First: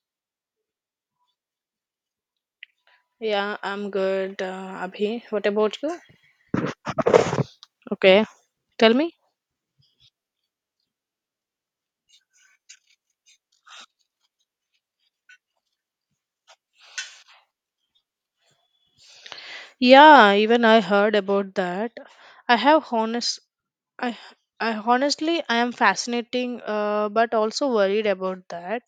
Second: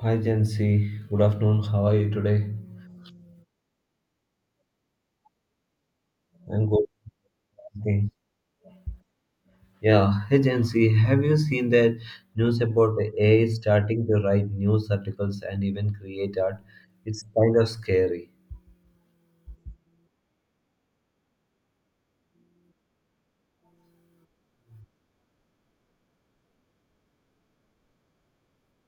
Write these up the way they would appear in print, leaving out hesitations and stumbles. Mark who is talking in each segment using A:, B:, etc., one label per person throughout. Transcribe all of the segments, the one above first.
A: Hi Jency, good afternoon. How are you today?
B: Yeah, I'm good, Abhi. What about you?
A: I'm good. Thank.
B: Okay, tell me.
A: Yeah, hey Jency, have you seen that news about the AI starting to write news articles and even create art? It's kind of scary.
B: Yeah, even I heard about that. I have honest, I, I honestly, I am fascinating, but also worried about that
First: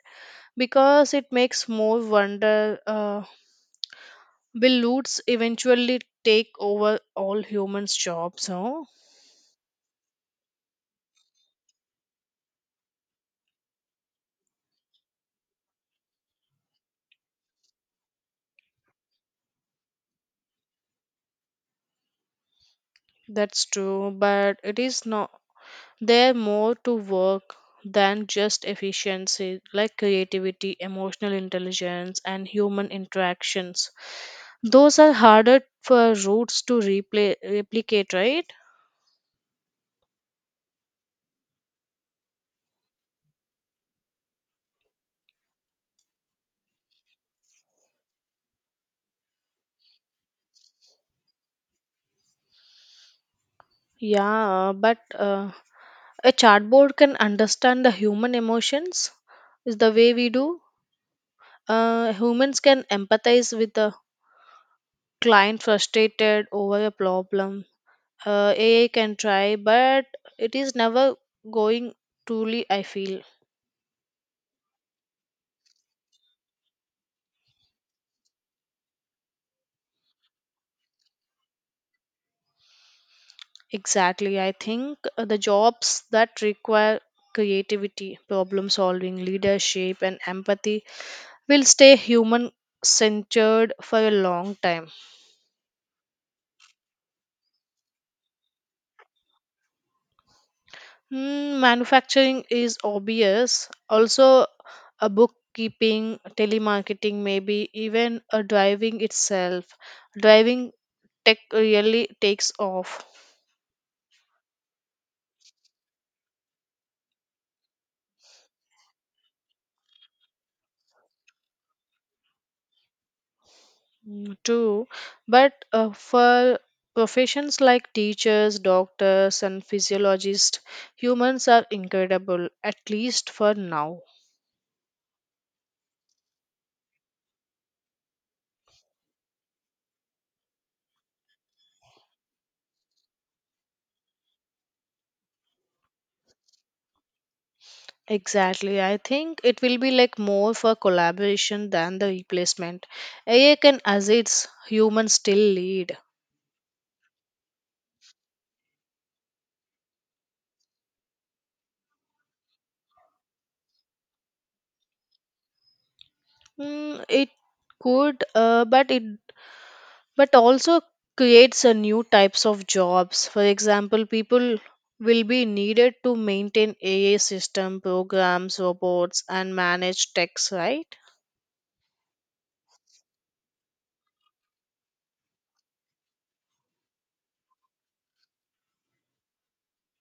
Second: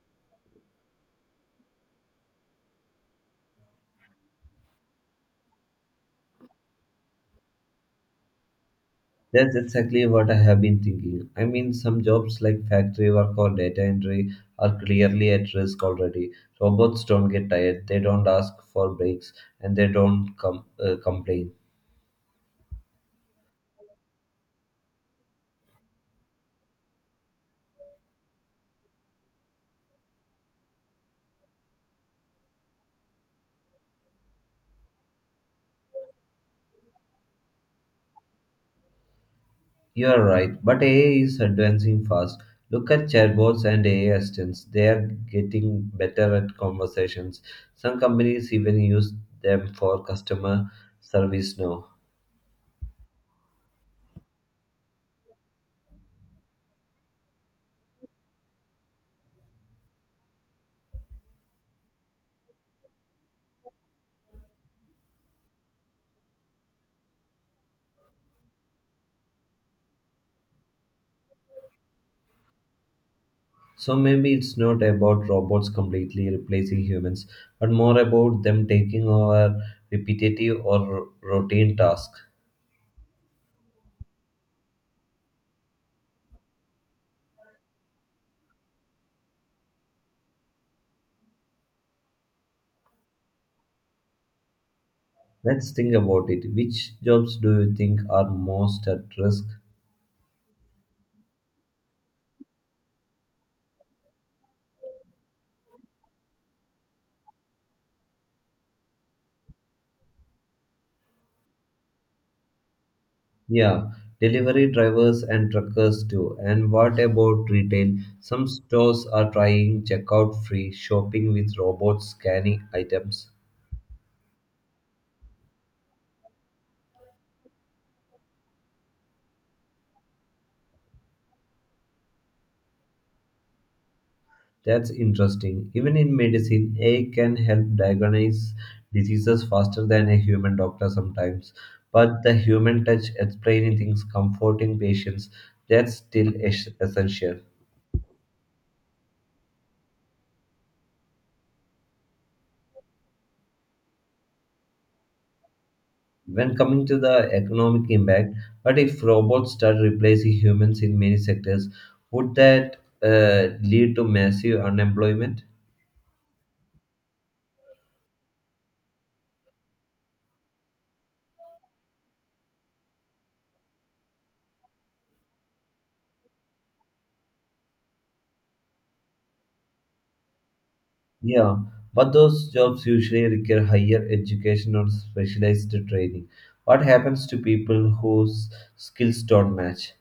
B: because it makes more wonder. Will loots eventually take over all humans' jobs? No,
A: That's exactly what I have been thinking. I mean, some jobs like factory work or data entry are clearly at risk already. Robots don't get tired, they don't ask for breaks, and they don't complain.
B: that's true, but it is not. They're more to work than just efficiency, like creativity, emotional intelligence, and human interactions. Those are harder for roots to repla replicate, right?
A: You're right, but AI is advancing fast. Look at chatbots and AI assistants. They are getting better at conversations. Some companies even use them for customer service now.
B: Yeah, but a chatbot can understand the human emotions, is the way we do. Humans can empathize with the client frustrated over a problem. AI can try, but it is never going truly, I feel.
A: So maybe it's not about robots completely replacing humans, but more about them taking over repetitive or routine tasks.
B: Exactly. I think the jobs that require creativity, problem solving, leadership, and empathy will stay human centered for a long time.
A: Let's think about it. Which jobs do you think are most at risk?
B: Mm, manufacturing is obvious. Also, a bookkeeping, telemarketing, maybe even a driving itself. Driving tech really takes off.
A: Yeah, delivery drivers and truckers too. And what about retail? Some stores are trying checkout free shopping with robots scanning items.
B: Mm. True, but for professions like teachers, doctors, and physiologists, humans are incredible, at least for now.
A: That's interesting. Even in medicine, AI can help diagnose diseases faster than a human doctor sometimes. But the human touch, explaining things, comforting patients, that's still essential.
B: Exactly. I think it will be like more for collaboration than the replacement. AI can assist humans still lead.
A: When coming to the economic impact, but if robots start replacing humans in many sectors, would that lead to massive unemployment?
B: Mm, it could, but also creates a new types of jobs, for example people will be needed to maintain AI system programs robots and manage techs, right?
A: Yeah, but those jobs usually require higher education or specialized training. What happens to people whose skills don't match?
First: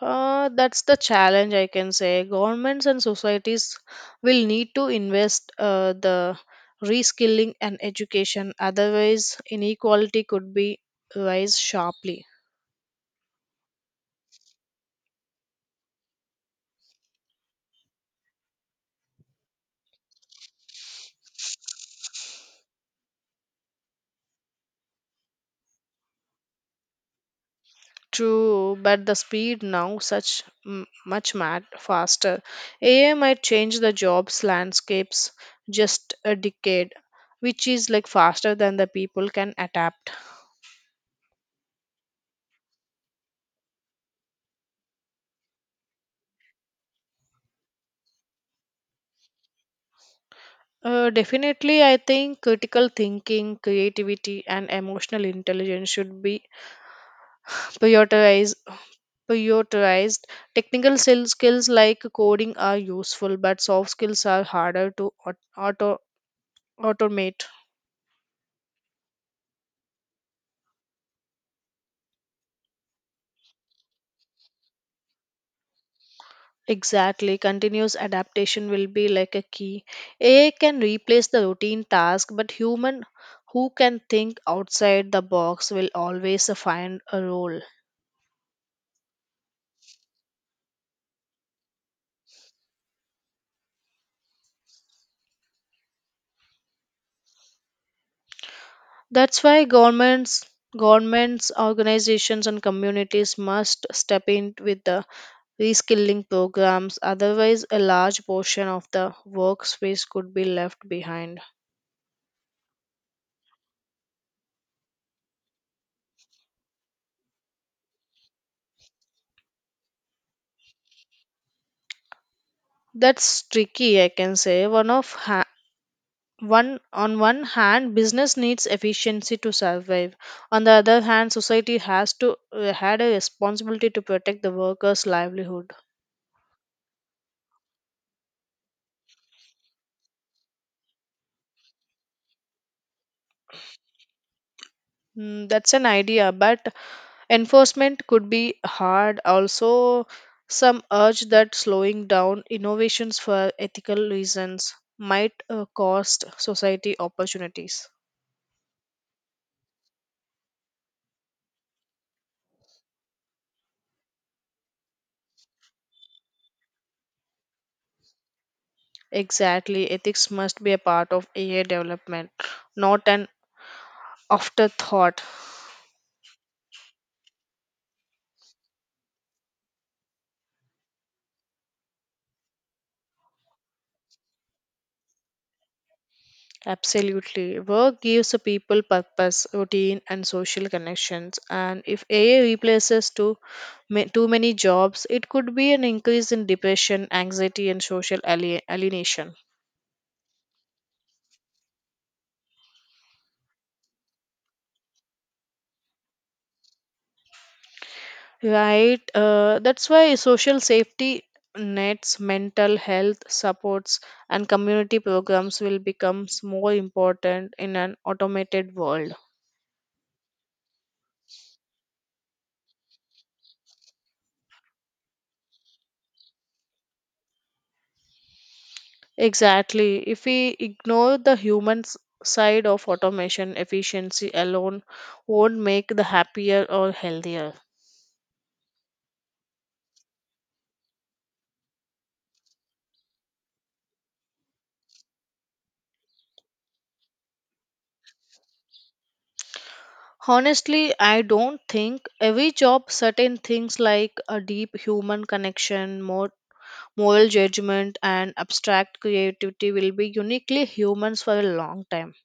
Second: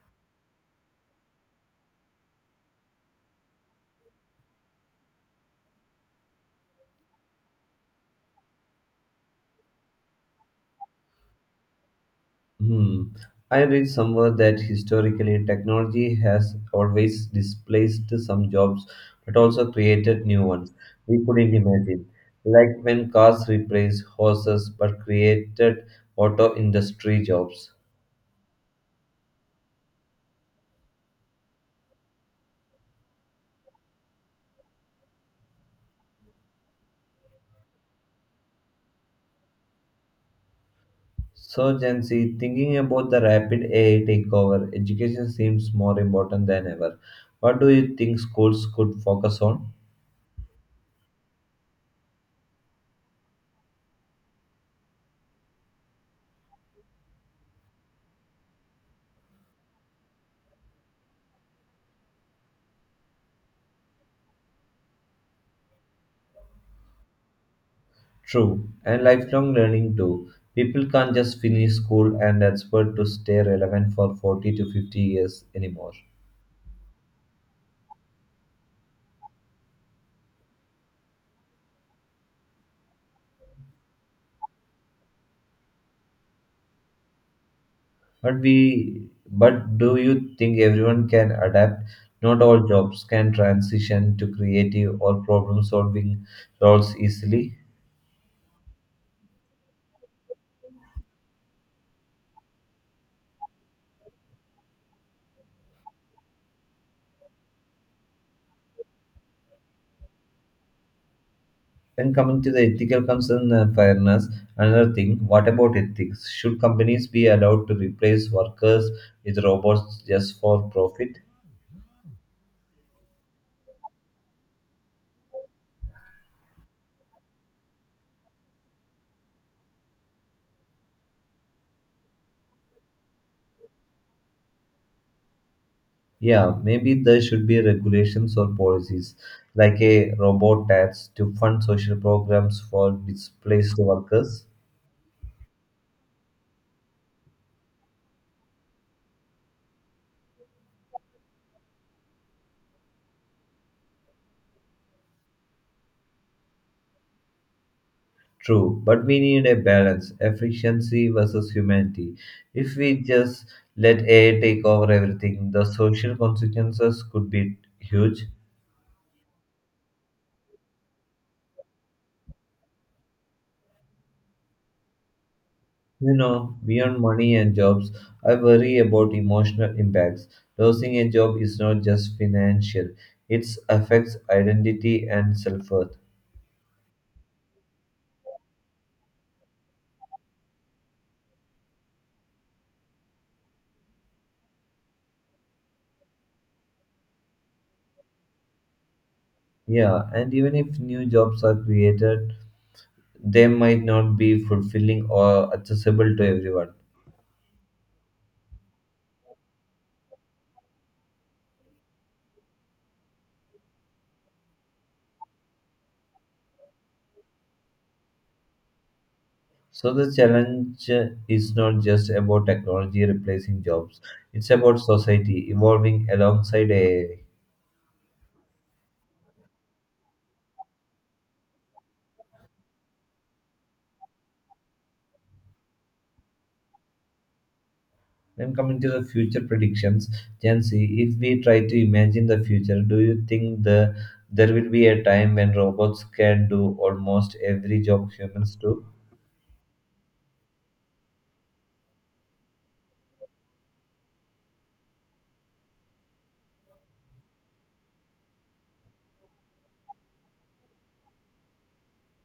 B: That's the challenge, I can say. Governments and societies will need to invest the reskilling and education, otherwise inequality could be rise sharply.
A: Hmm. I read somewhere that historically technology has always displaced some jobs but also created new ones we couldn't imagine. Like when cars replaced horses but created auto industry jobs.
B: True, but the speed now such much mad faster. AI might change the jobs landscapes just a decade, which is like faster than the people can adapt.
A: So, Gen Z, thinking about the rapid AI takeover, education seems more important than ever. What do you think schools could focus on?
B: Definitely, I think critical thinking, creativity, and emotional intelligence should be prioritized. Prioritized technical skills like coding are useful, but soft skills are harder to automate.
A: True, and lifelong learning too. People can't just finish school and expect to stay relevant for 40 to 50 years anymore.
B: Exactly. Continuous adaptation will be like a key. AI can replace the routine task, but human who can think outside the box will always find a role.
A: But do you think everyone can adapt? Not all jobs can transition to creative or problem-solving roles easily.
B: That's why governments, organizations and communities must step in with the reskilling programs, otherwise a large portion of the workspace could be left behind.
A: When coming to the ethical concern and fairness, another thing, what about ethics? Should companies be allowed to replace workers with robots just for profit?
B: That's tricky, I can say. One of ha- one on one hand business needs efficiency to survive, on the other hand society has to had a responsibility to protect the workers livelihood.
A: Yeah, maybe there should be regulations or policies like a robot tax to fund social programs for displaced workers.
B: Mm, that's an idea, but enforcement could be hard. Also, some urge that slowing down innovations for ethical reasons might cost society opportunities.
A: True, but we need a balance, efficiency versus humanity. If we just let AI take over everything, the social consequences could be huge.
B: Exactly, ethics must be a part of AI development, not an afterthought.
A: You know, beyond money and jobs, I worry about emotional impacts. Losing a job is not just financial, it affects identity and self worth.
B: Absolutely. Work gives a people purpose, routine, and social connections. And if AI replaces too, too many jobs, it could be an increase in depression, anxiety, and social alienation.
A: Yeah, and even if new jobs are created, they might not be fulfilling or accessible to everyone.
B: Right? That's why social safety nets, mental health supports, and community programs will become more important in an automated world.
A: So the challenge, is not just about technology replacing jobs, it's about society evolving alongside AI.
B: Exactly. If we ignore the human side of automation, efficiency alone won't make the happier or healthier.
A: Then coming to the future predictions, Gen Z, if we try to imagine the future, do you think there will be a time when robots can do almost every job humans do?
B: Honestly, I don't think every job certain things like a deep human connection, more moral judgment and abstract creativity will be uniquely humans for a long time.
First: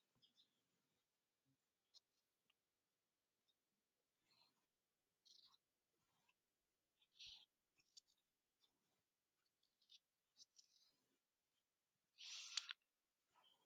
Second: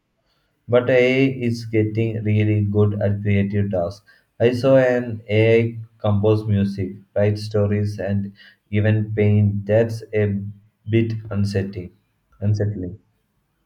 A: But AI is getting really good at creative tasks. I saw an AI compose music, write stories, and even paint. That's a bit unsettling.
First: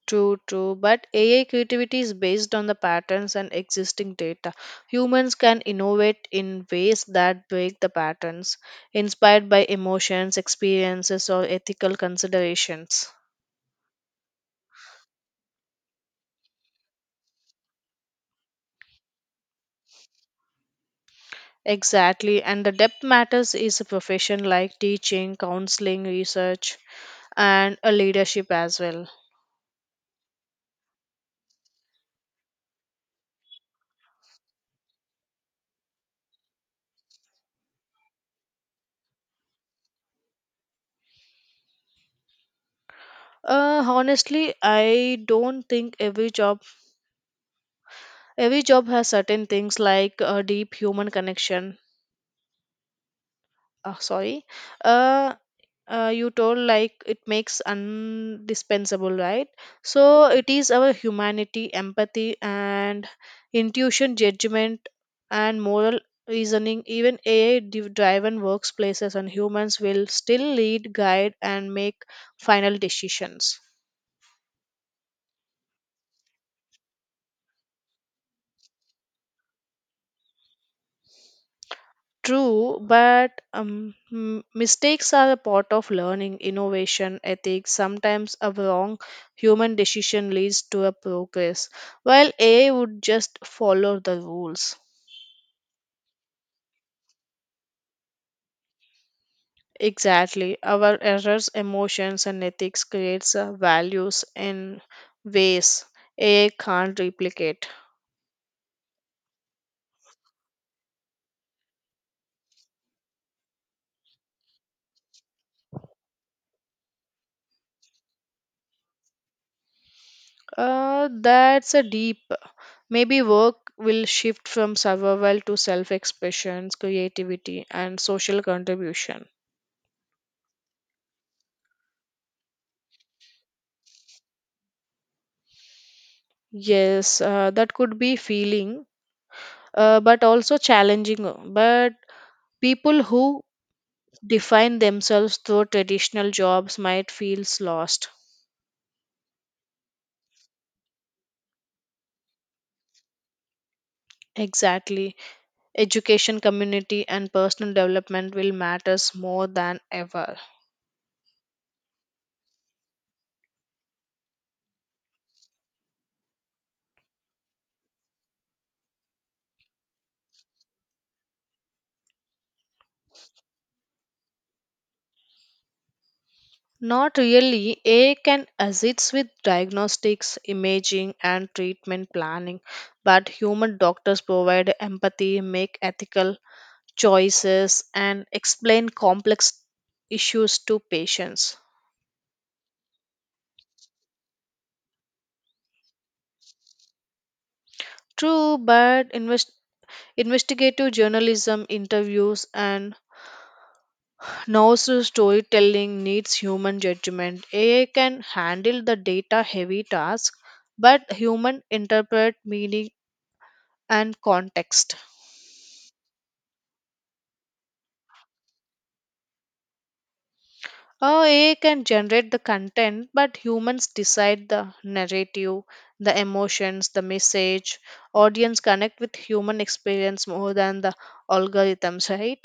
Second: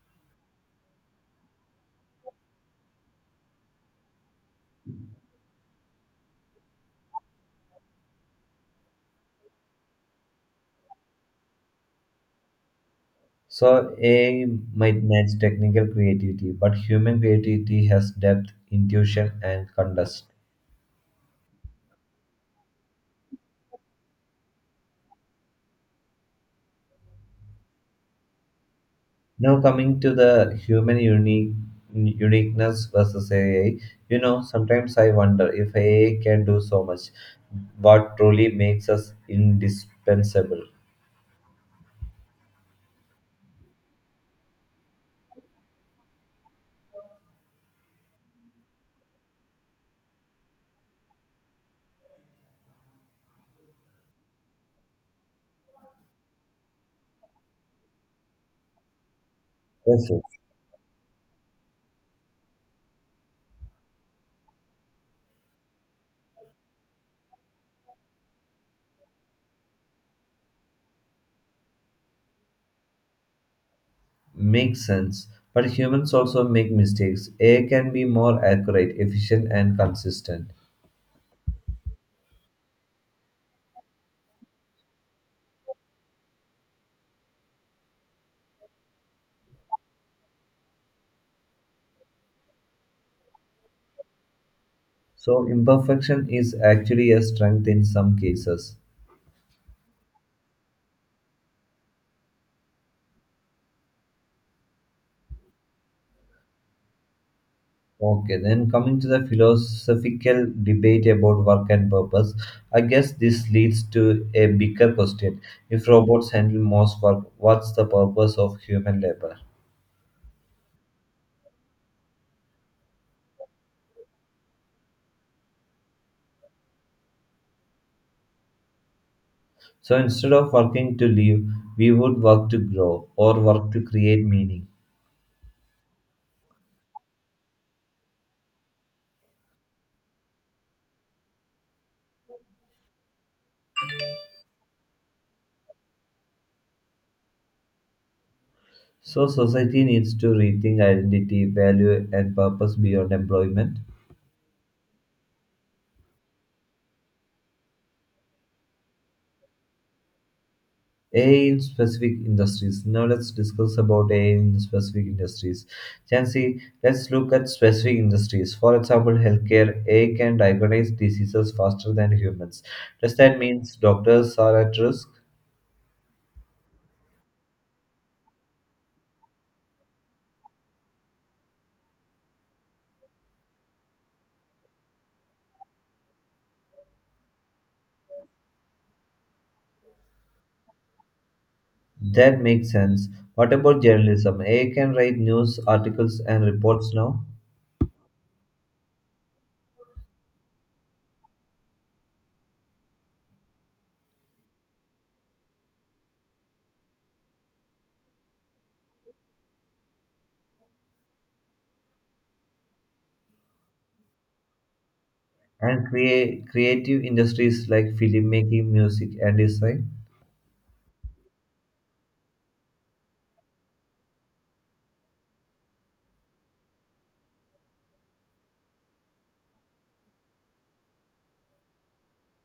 B: True, true. But AI creativity is based on the patterns and existing data. Humans can innovate in ways that break the patterns, inspired by emotions, experiences, or ethical considerations.
A: So AI might match technical creativity, but human creativity has depth, intuition, and context.
B: Exactly. And the depth matters is a profession like teaching, counseling, research, and a leadership as well.
A: Now coming to the human unique uniqueness versus AI, you know, sometimes I wonder if AI can do so much, what truly makes us indispensable.
B: Honestly, I don't think every job, has certain things like a deep human connection. Oh sorry, uh, you told like it makes undispensable, right?
A: Yes, yes,
B: So it is our humanity empathy and intuition judgment and moral reasoning. Even AI driven workplaces and humans will still lead guide and make final decisions.
A: makes sense. But humans also make mistakes. AI can be more accurate, efficient, and consistent.
B: True, but mistakes are a part of learning, innovation, ethics. Sometimes a wrong human decision leads to a progress, while AI would just follow the rules.
A: So imperfection is actually a strength in some cases.
B: Exactly. Our errors, emotions, and ethics creates values in ways AI can't replicate.
A: Okay, then coming to the philosophical debate about work and purpose, I guess this leads to a bigger question. If robots handle most work, what's the purpose of human labor?
B: That's a deep. Maybe work will shift from survival to self expression, creativity, and social contribution.
A: So instead of working to live, we would work to grow or work to create meaning.
B: Yes, that could be feeling, but also challenging. But People who define themselves through traditional jobs might feel lost.
A: So society needs to rethink identity, value, and purpose beyond employment.
B: Exactly. Education, community, and personal development will matters more than ever.
A: AI in specific industries. Now let's discuss about AI in specific industries. Chancy, let's look at specific industries. For example, healthcare, AI can diagnose diseases faster than humans. Does that mean doctors are at risk?
B: Not really. AI can assist with diagnostics, imaging, and treatment planning, but human doctors provide empathy, make ethical choices and explain complex issues to patients.
A: That makes sense. What about journalism? AI can write news articles and reports now.
B: True, but investigative journalism, interviews, and narrative storytelling needs human judgment. AI can handle the data-heavy task, but human interpret meaning and context.
A: And create creative industries like filmmaking, music, and design.
B: Oh, AI can generate the content, but humans decide the narrative, the emotions, the message. Audience connect with human experience more than the algorithms, right?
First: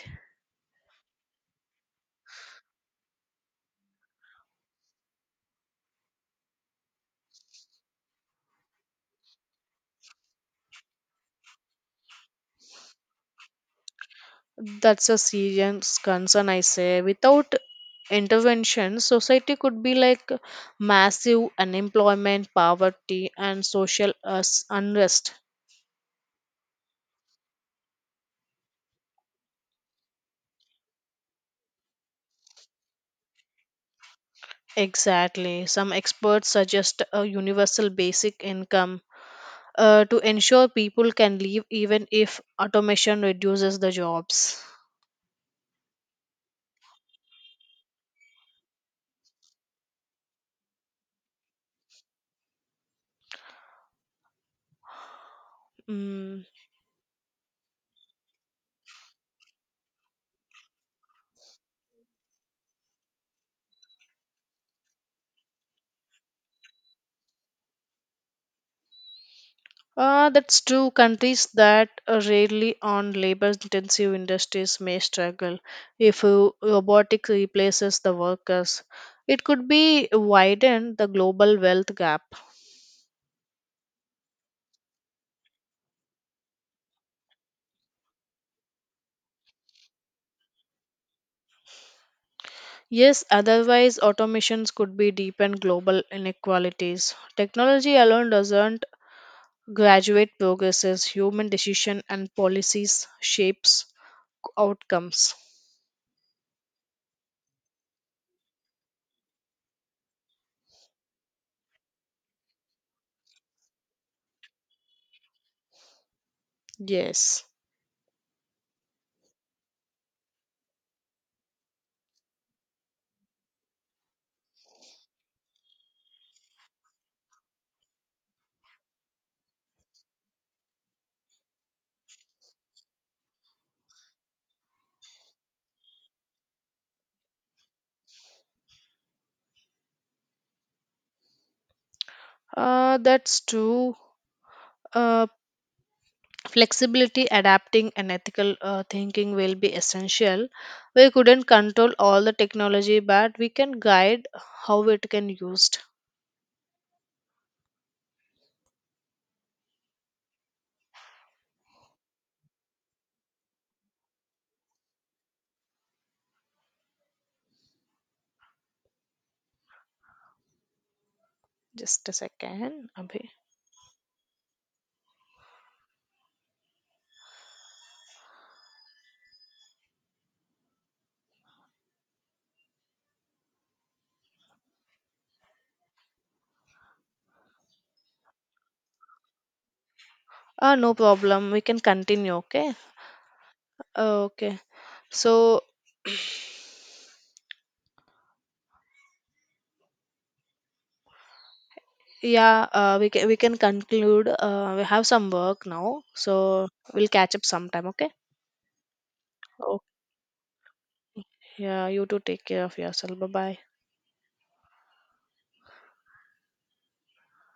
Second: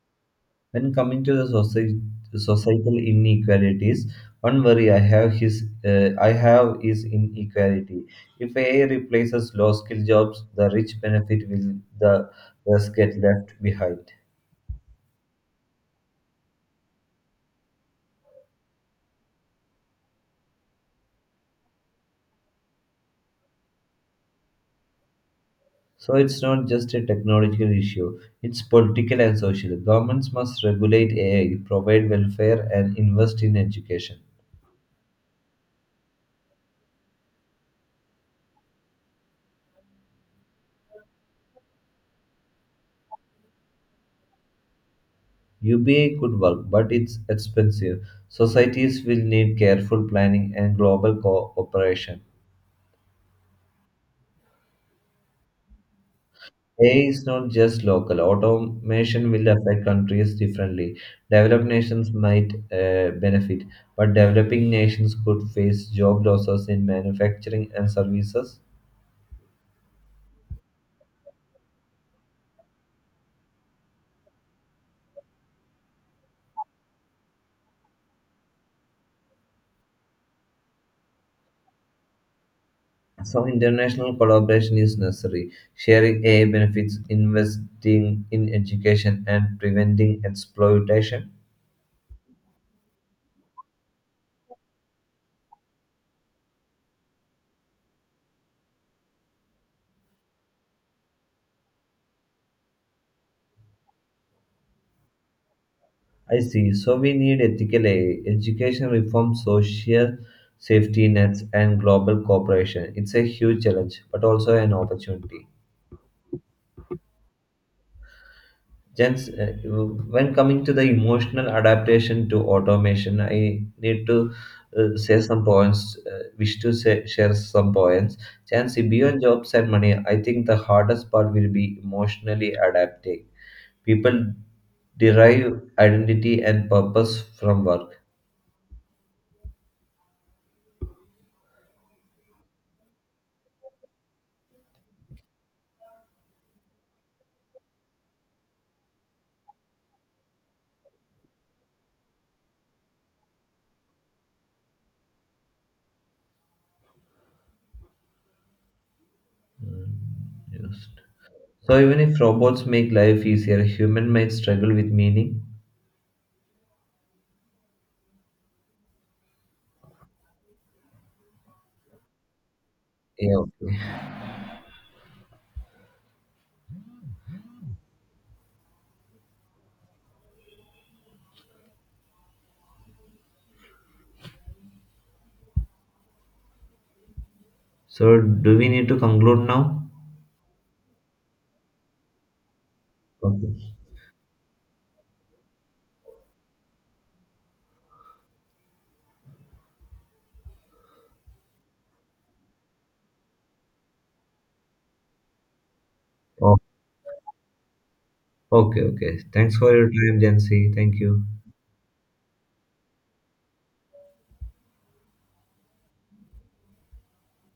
A: When coming to the societal inequalities, one worry I have is inequality. If AI replaces low-skill jobs, the rich benefit, will the less get left behind?
B: That's a serious concern, I say. Without intervention, society could be like massive unemployment, poverty, and social unrest.
A: So it's not just a technological issue; it's political and social. Governments must regulate AI, provide welfare, and invest in education.
B: Exactly. Some experts suggest a universal basic income to ensure people can leave even if automation reduces the jobs.
A: UBA could work, but it's expensive. Societies will need careful planning and global cooperation.
B: Mm.
A: AI is not just local. Automation will affect countries differently. Developed nations might benefit, but developing nations could face job losses in manufacturing and services.
B: That's true. Countries that rarely on labor-intensive industries may struggle if robotics replaces the workers. It could be widen the global wealth gap.
A: So, international collaboration is necessary. Sharing AI benefits, investing in education, and preventing exploitation.
B: Yes, otherwise automations could be deepen global inequalities. Technology alone doesn't graduate progresses, human decision and policies shapes outcomes.
A: I see. So, we need ethical AI, education reform, social safety nets, and global cooperation. It's a huge challenge, but also an opportunity.
B: Yes.
A: Jens, when coming to the emotional adaptation to automation, I need to say some points, wish to say, share some points. Jens, beyond jobs and money, I think the hardest part will be emotionally adapting. People derive identity and purpose from work.
B: That's true. uh, Flexibility adapting and ethical thinking will be essential. We couldn't control all the technology, but we can guide how it can used.
A: So even if robots make life easier, human might struggle with meaning.
B: Just a second, Abhi.
A: Yeah, okay. So do we need to conclude now?
B: No problem, we can continue. Okay.
A: Okay.
B: Okay, so yeah, we can conclude. We have some work now, so we'll catch up sometime. Okay.
A: Okay, okay. Thanks for
B: Okay.
A: your time, Jancy. Thank you.
B: Yeah. You too. Take care of yourself. Bye bye.